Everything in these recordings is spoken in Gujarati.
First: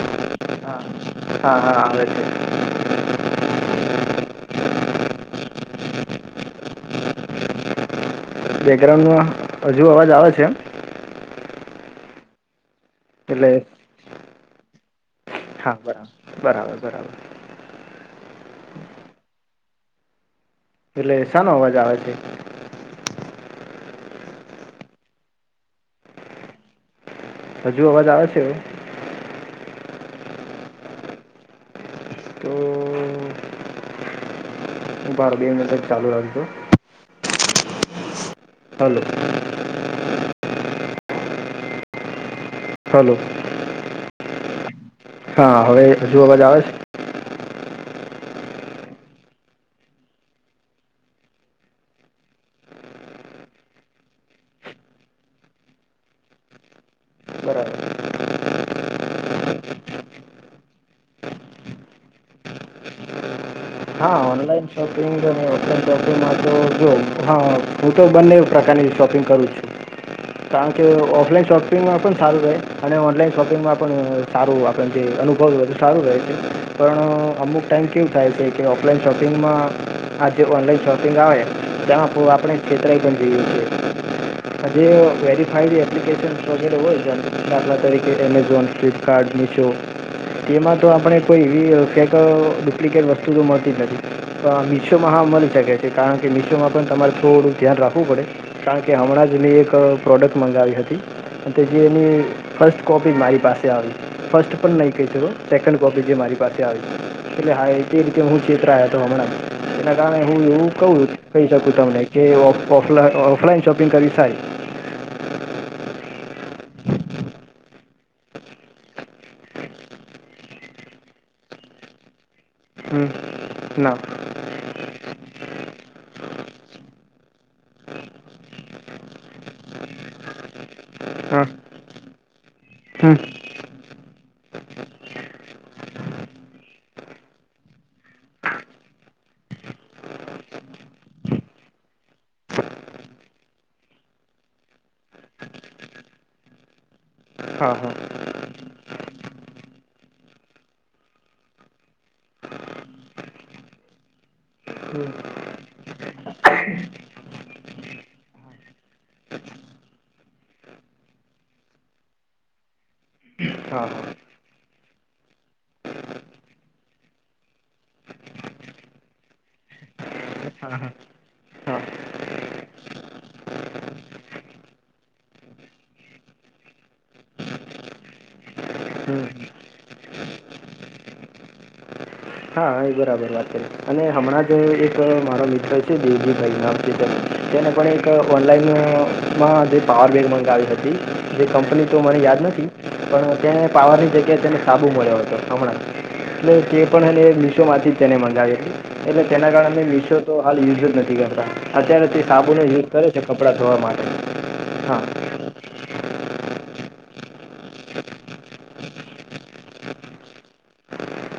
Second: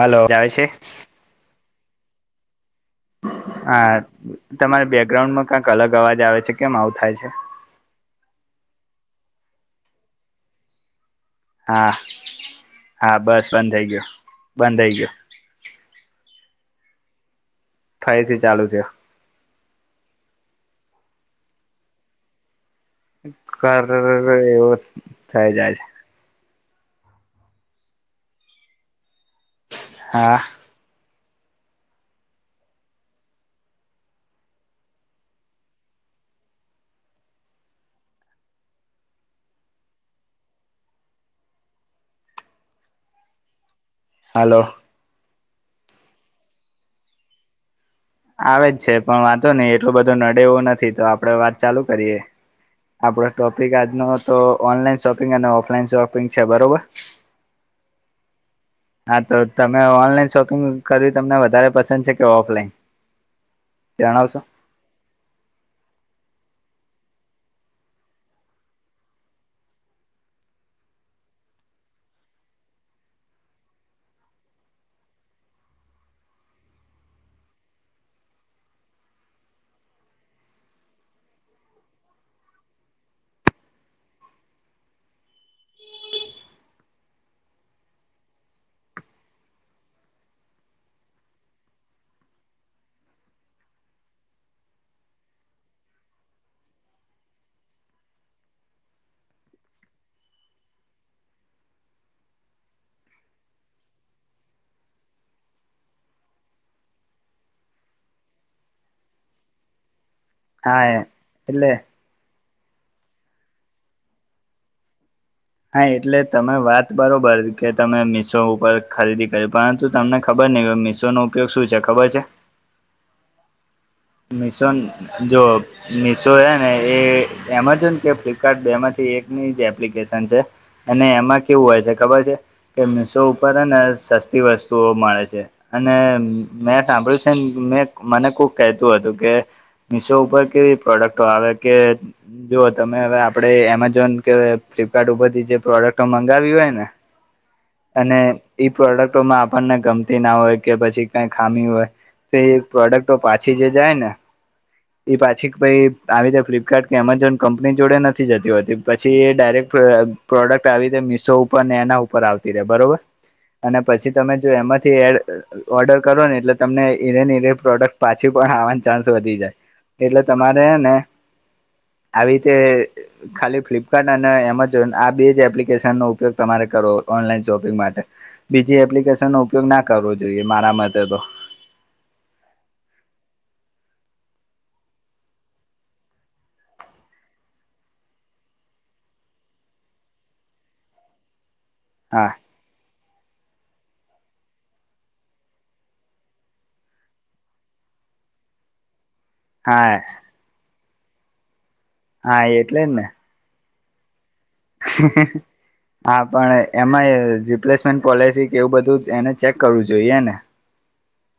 હલો આવે છે હા હા આવે છે. હા તમારે બેકગ્રાઉન્ડમાં ક્યાંક અલગ અવાજ આવે છે કેમ આવું થાય છે. [inaudible] બેકગ્રાઉન્ડમાં હજુ અવાજ આવે છે એમ હા હા બસ એટલે બંધ થઈ ગયો બંધ થઈ ગયો હા બરાબર બરાબર બરાબર થઈ થી ચાલુ થયો એટલે શા નો અવાજ આવે છે. કર અહહ એવો થઈ જાય છે. હજુ અવાજ આવે છે એ હા. તો ઉભારો બે મિનિટ ચાલુ રાખજો હલો. હલો. હાલો. હા હવે હજુ અવાજ આવે છે. આવે જ છે પણ વાંધો નઈ એટલું બધું નડે એવું નથી તો આપડે વાત ચાલુ કરીએ આપડો ટોપિક આજનો તો ઓનલાઈન શોપિંગ અને ઓફલાઈન શોપિંગ છે બરોબર. ક [inaudible] હા તો તમે ઓનલાઈન શોપિંગ કરવી તમને વધારે પસંદ છે કે ઓફલાઈન હા ત [inaudible] ઓનલાઈન શોપિંગ અને ઓફલાઈન શોપિંગમાં તો જો હું તો બંને પ્રકારની શોપિંગ કરું હ છે [inaudible] કારણ કે ઓફલાઈન શોપિંગમાં પણ સારું રહે અને ઓનલાઈન શોપિંગમાં પણ સારું આપણ જે અનુભવ બધું સારું રહે છે પણ અમુક ટાઈમ કેવું થાય છે કે ઓફલાઈન શોપિંગમાં આજે ઓનલાઈન શોપિંગ આવે તેમાં ખૂબ આપણે છેતરાઈ પણ જઈએ છીએ. આ જે વેરીફાઈડ એપ્લિકેશન વગેરે હોય છે દાખલા તરીકે એમેઝોન ફ્લિપકાર્ટ મીશો તેમાં તો આપણે કોઈ એવી ફેકો ડુપ્લિકેટ વસ્તુ તો મળતી નથી. [unintelligible] મીશોમાં હા મળી શકે છે કારણ કે મીશોમાં પણ તમારે થોડુંક ધ્યાન રાખવું પડે કારણ કે હમણાં જ. ની એક પ્રોડક્ટ મંગાવી હતી. જે એની ફર્સ્ટ કોપી મારી પાસે આવી ફર્સ્ટ પણ નહી કહી શકો સેકન્ડ કોપી જે મારી એટલે હા એ રીતે હું. છેતરાયો હતો હમણાં એના કારણે હું હા એવું કહી એટલે શકું તમને કે ઓફલાઈન શોપિંગ કરવી સારી હા એટલે તમે વાત બરોબર કે તમે મિશો ઉપર ખરીદી કરી પરંતુ તમને ખબર નહિ હોય. મીશો નો ઉપયોગ શું છે ખબર છે. હમ. ના મિશન જો મિશો હે ને એ એમેઝોન કે ફ્લિપકાર્ટ બેમાંથી એકની એપ્લિકેશન છે. અને એમાં હા કેવું હોય છે ખબર છે કે હમ મીશો ઉપર હે ને સસ્તી વસ્તુઓ મળે છે અને મેં સાંભળ્યું છે એમ મને કોક. કહેતું હતું કે મિશો ઉપર કેવી પ્રોડક્ટો આવે કે જો તમે હવે આપણે એમેઝોન કે ફ્લિપકાર્ટ ઉપરથી જે પ્રોડક્ટ મંગાવ્યું હોય ને હા હા અને ઈ પ્રોડક્ટમાં આપણને ગમતી ના હોય કે પછી કઈ ખામી હોય. તો એ પ્રોડક્ટ તો પાછી જે જાય ને હમ એ પાછી પછી આવી રીતે ફ્લિપકાર્ટ કે એમેઝોન કંપની જોડે નથી જતી હોતી પછી એ ડાયરેક્ટ. પ્રોડક્ટ આવી રીતે મિશો ઉપર ને એના ઉપર આવતી રહેે બરોબર. અને હા હા પછી તમે જો એમાંથી એડ ઓર્ડર કરો ને એટલે તમને એજ પ્રોડક્ટ પાછી પણ આવાની ચાન્સ વધી જાય એટલે તમારે હે ને હા આવી રીતે ખાલી ફ્લિપકાર્ટ અને એમેઝોન આ બે જ એપ્લિકેશનનો ઉપયોગ તમારે કરવો ઓનલાઈન શોપિંગ માટે બીજી હમ એપ્લિકેશન ન ઉપયોગ ના કરવો જોઈએ મારા મતે તો હા એ બરાબર વાત કરી છે અને હમણાં જ એક મારો મિત્ર છે દેવજીભાઈ નામ એમને પણ એક ઓનલાઈનમાં જે પાવર બેક મગાવી હતી જે કંપની તો મને હા યાદ નથી પણ ત્યાં પાવરની કે તેને સાબુ મળ્યો હતો હમણાં એટલે તે પણ એને મીશો માંથી તેને મંગાવી હતી. એટલે તેના કારણે અમે હા મીશો તો હાલ યુઝ જ નથી કરતા અત્યારે તે હા સાબુનો યુઝ કરે છે કપડાં ધોવા માટે હા હંઅંઅ હા પણ, એમાં રિપ્લેસમેન્ટ પોલિસી કે એવું બધું એને ચેક કરવું જોઈએ ને.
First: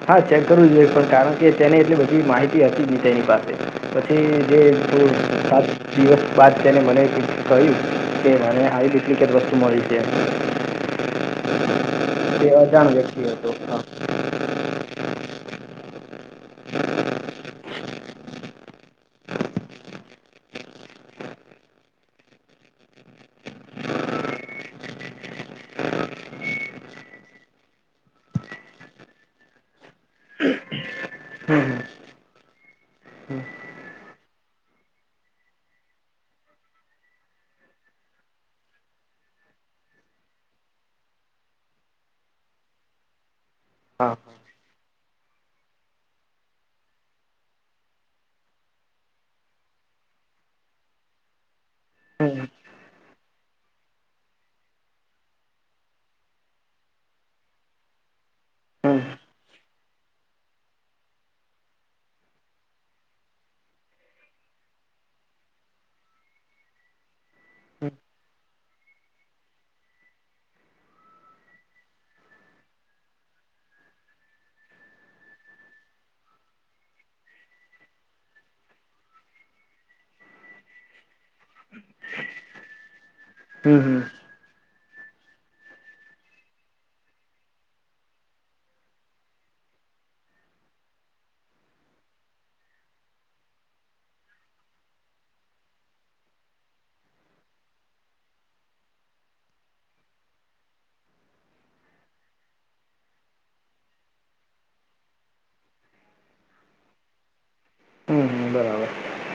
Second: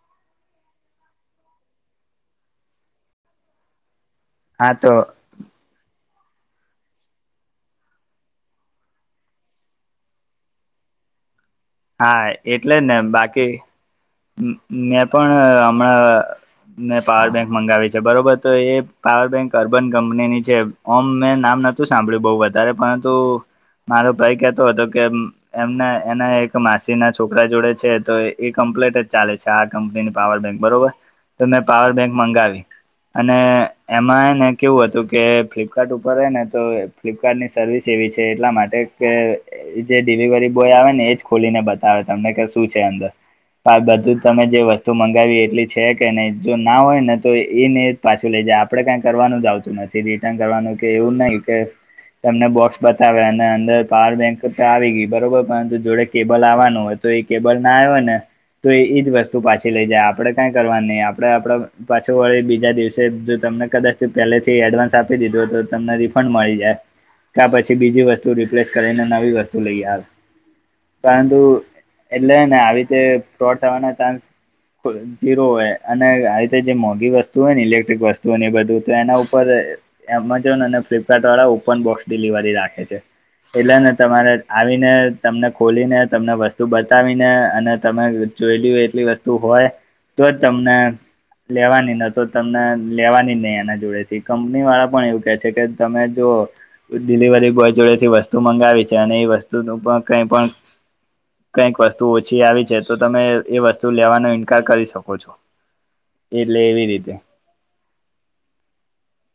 હા ચેક કરવું જોઈએ પણ કારણ કે તેને એટલી બધી માહિતી હતી જ નહી તેની પાસે. પછી જે હા તો જે સાત દિવસ બાદ તેને મને કહ્યું કે, મને આવી ડુપ્લિકેટ વસ્તુ મળી છે. હા તે એટલે અજાણ ને વ્યક્તિ બાકી હતો હા મે પણ હમણાં મેં પાવર બેંક મંગાવી છે બરોબર તો એ પાવર બેંક અર્બન કંપનીની છે. ઓમ મેં નામ નતું સાંભળ્યું બહુ વધારે પરંતુ. મારો ભાઈ કેતો હતો કે એમને એને. માસી ના છોકરા જોડે છે તો એ કમ્પ્લેટ જ ચાલે છે આ કંપનીની પાવર બેંક બરોબર. તને પાવર બેંક મંગાવી. અને હમ એમાંને કેવું હતું કે ફ્લિપકાર્ટ ઉપર રહે ને તો ફ્લિપકાર્ટ ની સર્વિસિ. એટલા માટે જે ડિલિવરી બોય આવે ને એ. ખોલીને બતાવે તમને કે શું છે અંદર. હા બધું તમે જે વસ્તુ મંગાવી એટલી છે કે નહી જો ના હોય ને તો એને પાછું લે. જે આપડે કઈ કરવાનું જ આવતું નથી રિટર્ન કરવાનું કે એવું નહીં કે. હમ તમને બોક્સ બતાવે અને અંદર પાવર બેંક તો આવી ગઈ બરોબર પરંતુ જોડે. કેબલ આવવાનું હોય તો એ કેબલ ના આવ્યો ને તો હમ એજ વસ્તુ પાછી લઈ જાય આપડે કઈ કરવા નહી આપડે આપ પાછું વળી બીજા દિવસે જો તમને કદાચ પેલેથી એડવાન્સ આપી દીધું તો તમને રિફંડ મળી જાય. ત્યા પછી બીજી વસ્તુ રિપ્લેસ કરીને નવી વસ્તુ લઈ આવે. પરંતુ એટલેને આવી રીતે ફ્રોડ થવાના ચાન્સ. જીરો હોય અને આવી રીતે જે મોંઘી વસ્તુ હોય ને ઇલેક્ટ્રિક વસ્તુઓને બધું તો એના ઉપર એમેઝોન અને ફ્લિપકાર્ટ વાળા ઓપન બોક્સ ડિલિવરી રાખે છે. હમ એટલેને હમ તમારે આવીને તમને. ખોલીને તમને વસ્તુ બતાવીને અને તમે જોઈ લ એટલી વસ્તુ હોય. તો જ તમને લેવાની ન તો તમને લેવાની નહી, એના જોડે થી કંપની વાળા પણ એવું કે છે કે તમે જો ડિલિવરી બોય જોડે થી વસ્તુ મંગાવી છે અને એ વસ્તુ પણ કઈ પણ કંઈક વસ્તુ ઓછી આવી છે તો તમે એ વસ્તુ લેવાનો ઈન્કાર કરી શકો છો. એટલે એવી રીતે. હમ હમ બરાબર.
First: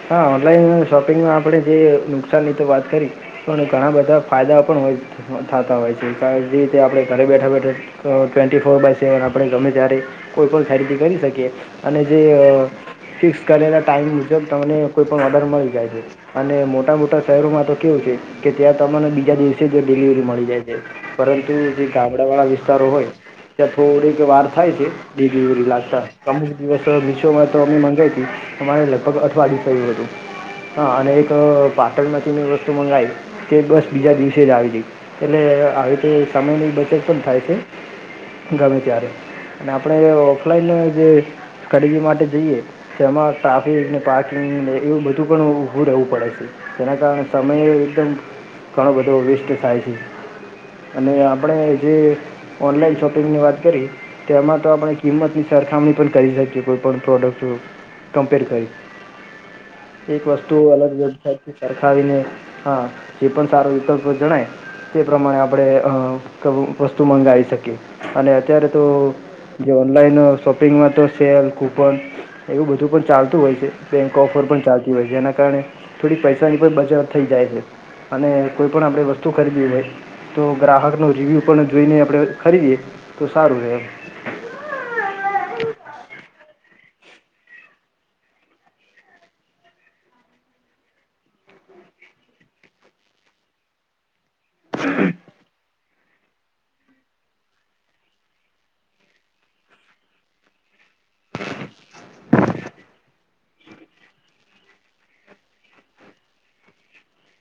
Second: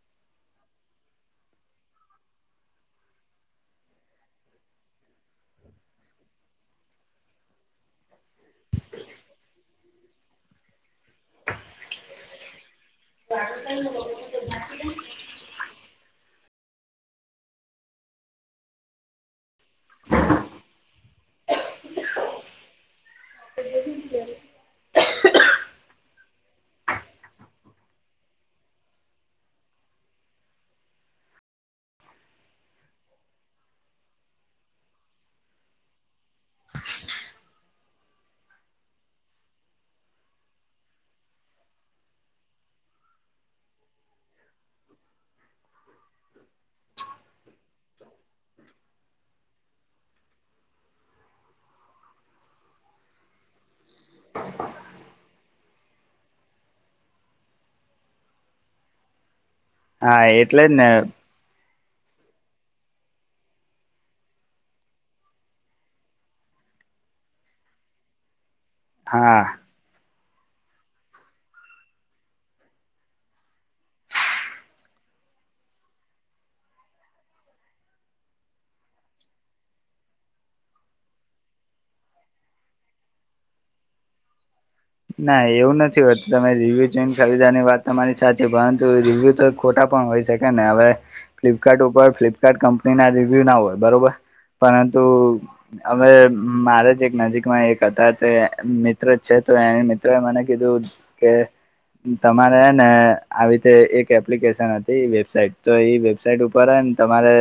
હા ઓનલાઈન શોપિંગમાં આપણે જે નુકસાનની વાત કરી તો ઘણા બધા ફાયદા પણ થતા હોય છે. કે જે રીતે આપણે ઘરે બેઠા બેઠા ટ્વેન્ટી ફોર બાય સેવન આપણે ગમે જ્યારે કોઈપણ સાઈડથી કરી શકીએ અને જે ફિક્સ કરેલા ટાઈમ મુજબ તમને કોઈ પણ ઓર્ડર મળી જાય છે. અને મોટા મોટા શહેરોમાં તો કેવું છે કે, ત્યાં તમને બીજા દિવસે જ ડિલિવરી મળી જાય છે. પરંતુ જે ગામડા વાળા વિસ્તારો હોય, થોડીક વાર થાય છે બે દિ લાગતા અમુક દિવસ મીશો મા તો [inaudible] રે લગભગ અઠવાડયુ થયું હતું. હા અને એક પાટણ માંથી મેં વસ્તુ મંગાવી તે બસ બીજા દિવસે જ આવી હતી. એટલે આવી રીતે સમયની બચત પણ થાય છે. ગમે ત્યારે અને આપણે ઓફલાઈન જે ખરીદી માટે જઈએ જેમાં ટ્રાફિક ને પાર્કિંગ ને એવું બધું પણ ઉ ઊભું રહેવું પડે છે. જેના કારણે સમયે એકદમ ઘણો બધો વેસ્ટ થાય છે. અને આપણે જે ઓનલાઈન શોપિંગ ની વાત કરી. તેમાં તો આપણે કિંમતની સરખામણી પણ કરી શકીએ કોઈ પણ પ્રોડક્ટ કમપેર કરી એક હા વસ્તુ એટલે જ ને અલગ જગ [inaudible] સરખાવીને હા એ પણ સારો વિકલ્પ જણાય. તે પ્રમાણે આપણે અ વસ્તુ મંગાવી શકીએ, અને અત્યારે. તો હા જે ઓનલાઈન શોપિંગમાં તો સેલ કૂપન એવું બધું પણ ચાલતું હોય છે, બેંક ઓફર પણ ચાલતી હોય છે જેના કારણે થોડીક પૈસાની પણ બજાર થઈ જાય છે. અને કોઈ પણ આપણે વસ્તુ ખરીદીએ હોય તો ગ્રાહક ન રિવ્યુ પણ જોઈને આપણે ખરીદીએ. તો સારું એમ [unintelligible] ના એવું નથી હોતું, તમે રિવ્યુ ચેન્જ કરી દેવાની વાત તમારી સાચી, પરંતુ રિવ્યુ તો ખોટા પણ હોય શકે ને હવે, ફ્લિપકાર્ટ ઉપર ફ્લિપકાર્ટ કંપની ના રિવ્યુ ના હોય બરોબર! પરંતુ, હવે, મારે જ એક નજીકમાં એક હતા તે, મિત્ર જ છે. તો એ મિત્રો એ મને કીધું, કે, તમારે હેને આવીતે એક એપ્લિકેશન હતી વેબસાાઈટ, તો ઇ વેબસાાઈટ ઉપરે તમારે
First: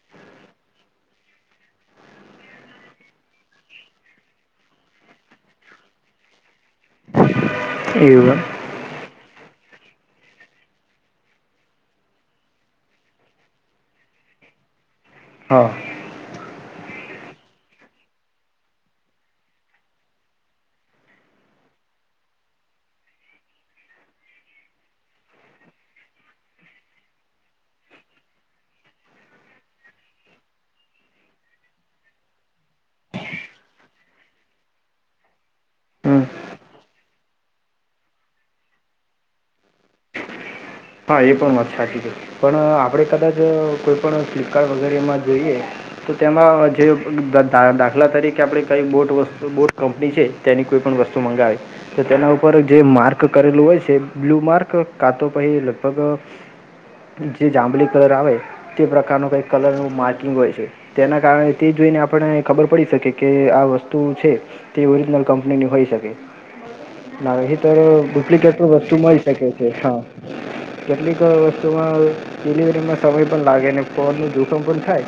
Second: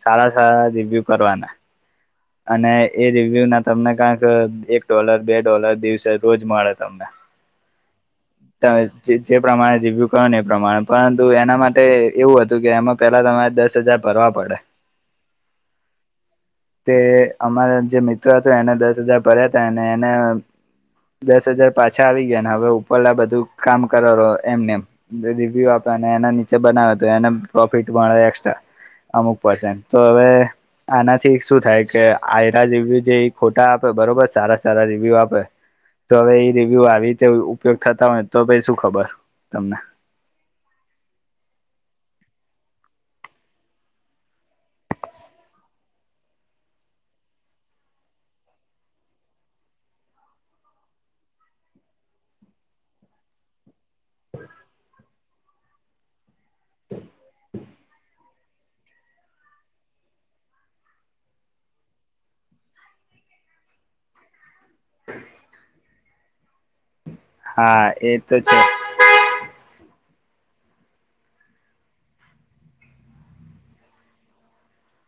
સારા સારા રિવ્યુ કરવાના અને, એ રિવ્યુ ના તમને કાંક, એક ડોલર બે ડોલર દિવસે રોજ મળે તમને. એમ એવું એમ તમે જૈ જે પ્રમાણે રિવ્યૂ કરો ને એ પ્રમાણે, પરંતુ એના માટે, એવું હતું કે એમાં પહેલાં તમાર દસ હજાર ભરવા પડે. [unintelligible] હા. તે, અમારા જે મિત્ર હતો એને દસ હજાર ભર્યા તા અને એને દસ હજાર પાછા આવી ગયા ને હવે ઉપરલા બધું કામ કરોરો એમનેમ, રિવ્યુ આપ અને એના નીચે બનાવે તો એને પ્રોફિટ મળે એકસ્ટ્રા અમુક પરસન્ટ તો હવે, આનાથી શું થાય કે, આયરા રિવ્યુ જે ઇ ખોટા આપે બરોબર, સારા સારા રિવ્યુ આપે તો હમ હવે ઇ રિવ્યુ આવીતે ઉપયોગ થતા હોય, તો ભઈ શું ખબર, તમને. હા એ પણ વાત સાચી છે પણ, આપડે કદાચ, કોઈ પણ [unintelligible] વગેરે એમાં જઈએ, તો તેમાં, અ જે, દદા દાખલા તરીકે આપણે કઈ બોટ વ બોટ કંપની છે, તેની કોઈ પણ વસ્તુ મંગાઇ, તો તેના ઉપર જે માર્ક કરેલું હોય છે, બ્લુ માર્ક, કાતો પહી પગ જે જાંબલી [unintelligible] આવે, તે પ્રકારનું કઈક કલરનું માર્કિંગ હોય છે. તેના કારણે તે [unintelligible] [unintelligible] આપણે, ખબર પડી શકે કે, આ વસ્તુ છે. એ ઓરિજનલ કંપનીની હોઈ શકે. નાહીતર, હા એ તો છે ડુપ્લિકેટ વસ્તુ મળી શકે છે હા. કેટલીક, વસ્તુમાં, ડિલિવરીમાં સમય પણ લાગે, ને ફોન નું જોખમ પણ થાય.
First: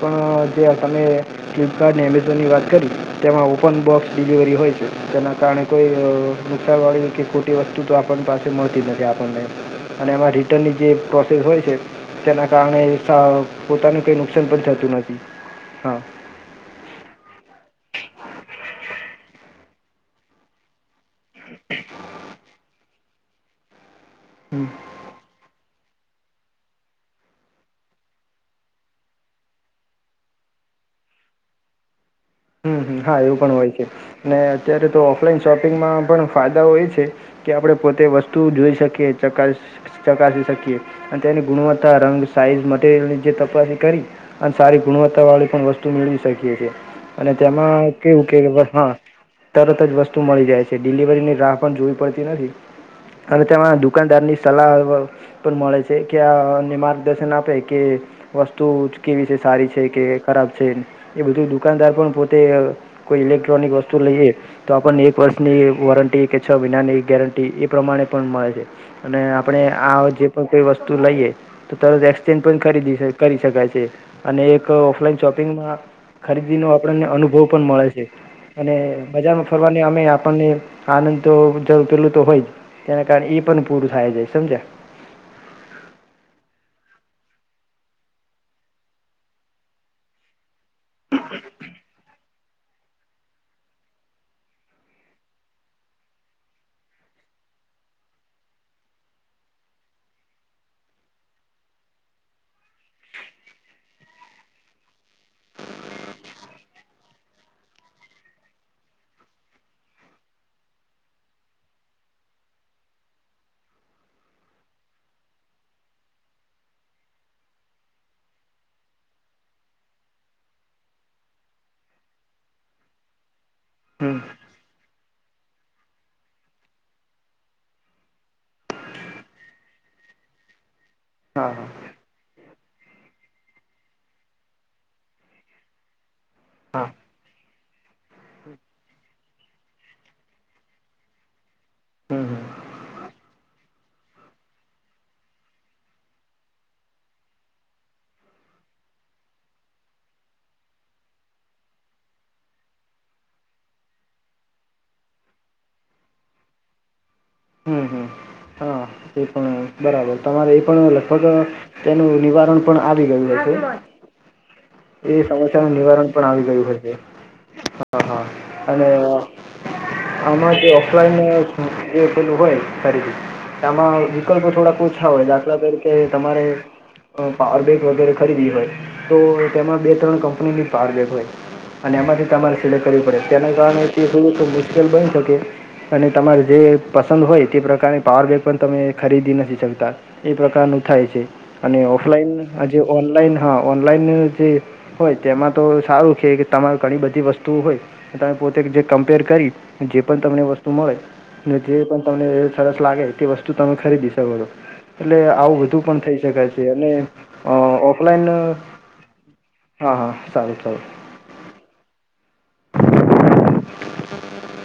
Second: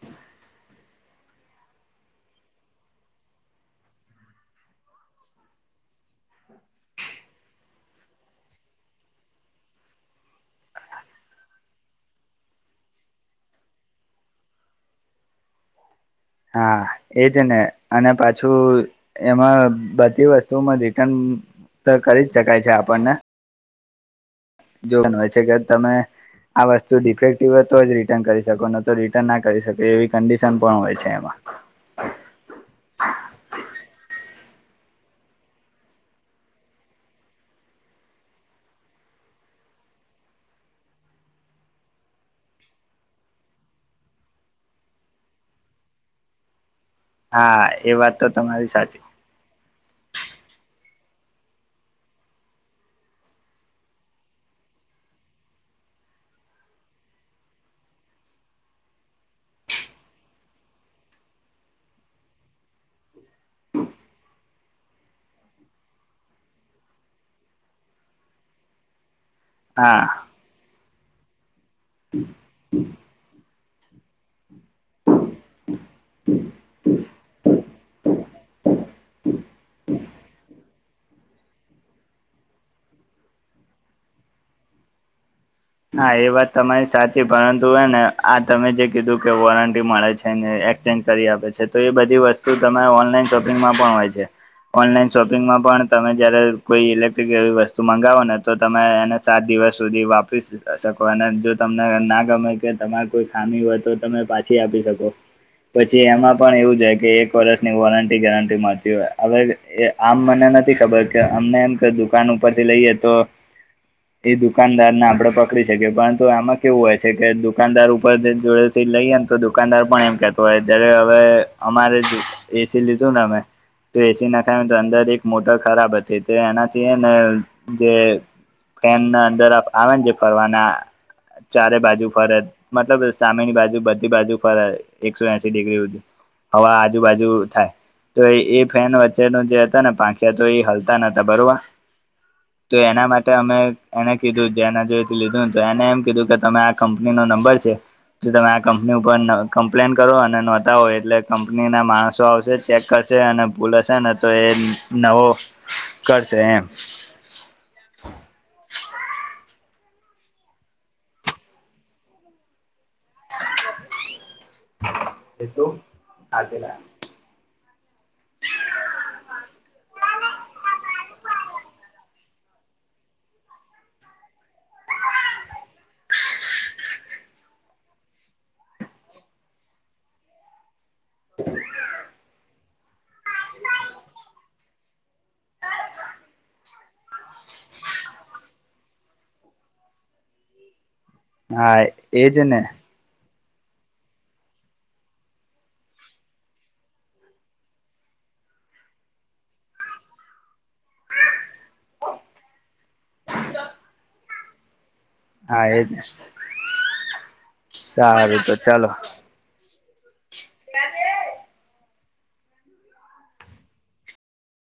પણ, જ્યાં તમે, ફ્લિપકાર્ટ અને એમેઝોનની વાત કરી, તેમાં ઓપન બોક્સ ડિલિવરી હોય છે. તેના કારણે કોઈઅઅ, [unintelligible] વાળી કે ખોટી વસ્તુ તો આપણ પાસે મળતી નથી આપણને. અને એમાં રિટર્નની જે, પ્રોસેસ હોય છે, તેના કારણે, પોતાનું કઈ નુકસાન પણ થતું નથી, હા. હા, એજ ને, અને પાછુંઉ, એમાંઅ બધી વસ્તુમાં [unintelligible] તો કરી જ શકાય છે આપણને હં જોવાનું હોય છે કે તમે આ વસ્તુ ડિફેક્ટિવ હોય તો જ રિટર્ન કરી શકો ન તો રિટર્ન ના કરી શકે એવી કંડિશન પણ હોય છે એમ. હમ્મ હમ્મ, હા, એવું પણ હોય છે. ને, અત્યારે તો ઓફલાઈન શોપિંગમાં, પણ ફાયદાઓ એ છે, કે આપણે પોતે વસ્તુ જોઈ શકીએ [inaudible] ચકાસી શકીએ, અન તેની ગુણવત્તા, રંગ, સાઇઝ, મટીરિયલની જે તપાસ કરી અ સારી ગુણવત્તા વાળી પણ વસ્તુ મેળવી શકીએ છીએ. અને હા તેમાં, એ વાત કેવું તો કે, તમારી હા, સાચી તરત જ વસ્તુ મળી જાય છે. ડિલિવરીની રાહ પણ જોવી પડતી નથી. અને તેમાં દુકાનદાર ની સલાહ, પણ મળે છે કે આ માર્ગદર્શન આપે કે વસ્તુ, કેવી છે સારી છે કે, ખરાબ છે, એ બધું દુકાનદાર પણ પોતે અ, કોઈ ઇલેક્ટ્રોનિક વસ્તુ લઈએ, તો આપનને એક વર્ષની, વોરંટી કે છ મહિનાની ગેરંટી, એ પ્રમાણે પણ મળે છે. અને આપણે આ હા જે પણ કઈ વસ્તુ લઈએ, તો તરત એક્સચેન્જ પણ ખરીદી શ, કરી શકાય છે. એ, અને એક ઓફલાઈન શોપિંગમાં ખરીદી નુ આપણને અનુભવ પણ મળે છે. અને, બજારમાં ફરવાને આમે આપણને આનંદ તો જરૂર પેલું તો હોય જ તેના કારણે એ પણ પૂરું થાય જાય સમજ્યા. હા એ વાત તમારી સાચી પરંતુ એને આ તમે જે કીધું કે વોરંટી મળે છે ને એ. એક્સચેન્જ કરી આપે છે તો એ બધી વસ્તુ તમારે ઓનલાઈન શોપિંગમાં પણ હોય છે. ઓનલાઈન શોપિંગમાં પણ તમે જયારે કોઈ ઇલેક્ટ્રિક એવી વસ્તુ મંગાવો ને તો તમે એને સાદી દિવસ સુધી વાપરી શકો અને જો તમને ના ગમે કે તમારી કોઈ ખામી હોય તો તમે પાછી આપી શકો. પછી એમાં પણ એવું જ કે એક વર્ષની વોરંટી ગેરંટી મળતી હોય હવે એ આમ મને નથી ખબર કે અમને એમ કે દુકાન ઉપર થી લઈએ તો એ દુકાનદાર ના આપડા પક શકે પરંતુ આમાં કેવું હોય છે, કે દુકાનદાર ઉપર જોડે થી લઈએ ને તો દુકાનદાર પણ એમ કેતો હોય જ્યારે હવે અમારે એસી લીધું ને અમે તો હમ એસી નાખાય તો અંદર એક મોટર ખરાબ હતી તો એનાથી હેને જે ફેનના અંદર આવે ને જે ફરવાના હા હા ચારે બાજુ ફરત મતલબ સામેની બાજુ બધી બાજુ ફર સ એકસો એસી ડિગ્રી હવા હા આજુબાજુ થાય. તો એ ફેન વચ્ચેનું જે હતા ને પાંખિયા તો એ હલતા ન હતા બરોબર. હમ હમ તો એના માટે અમે એને કીધું જેના જો લીધું તો એને એમ કીધું કે તમે આ કંપનીનો નંબર છે. જો તમે આ કંપની ઉપર કમ્પ્લેન કરો અને નોધાંવો એટલે કંપનીના માણસો આવશે ચેક કરશે છે અને ભૂલે હશેને તો એ નવો કરશે એમ હમ હમ હા એ પણ બરાબર તમારે એ પણ લગભગ તેનું નિવારણ પણ આવી ગયું હશે. એ સમસ્યાનું નિવારણ પણ આવી ગયું હશે. હા હા અને આમાં જે ઓફલાઈન સો લું હોય ખરી આમાં વિકલ્પ થોડાક ઓછા હોય દાખલા તારીખે તમારે પાવરબેંક વગેરે ખરીદી હોય તો તેમાં બે ત્રણ કંપનીની. પાવરબેન્ક હોય અને એમાંથી તમારે સિલેક્ટ કરવી પડે તેના બની શકે અને તમારે જે પસંદ હોય તે પ્રકારની પાવર બેક પણ તમે ખરીદી નથી શકતા એ પ્રકારનું થાય છે અને હા ઓફલાઈન એજ ને આજે ઓનલાઈન હા ઓનલાઈન જે હોય તેમાં તો સારું છે કે તમારે ઘણી બધી વસ્તુઓ હોય તમે પોતે જે કમ્પેર કરી જે પણ તમને વસ્તુ મળે એને જે પણ તમને સરસ લાગે તે વસ્તુ તમે ખરીદી શકો છો. એટલે આવું હા બધુ એજ પણ થઈ શક છે અને અ ઓફલાઈન સારું તો ચાલો હા હા સારું સારું.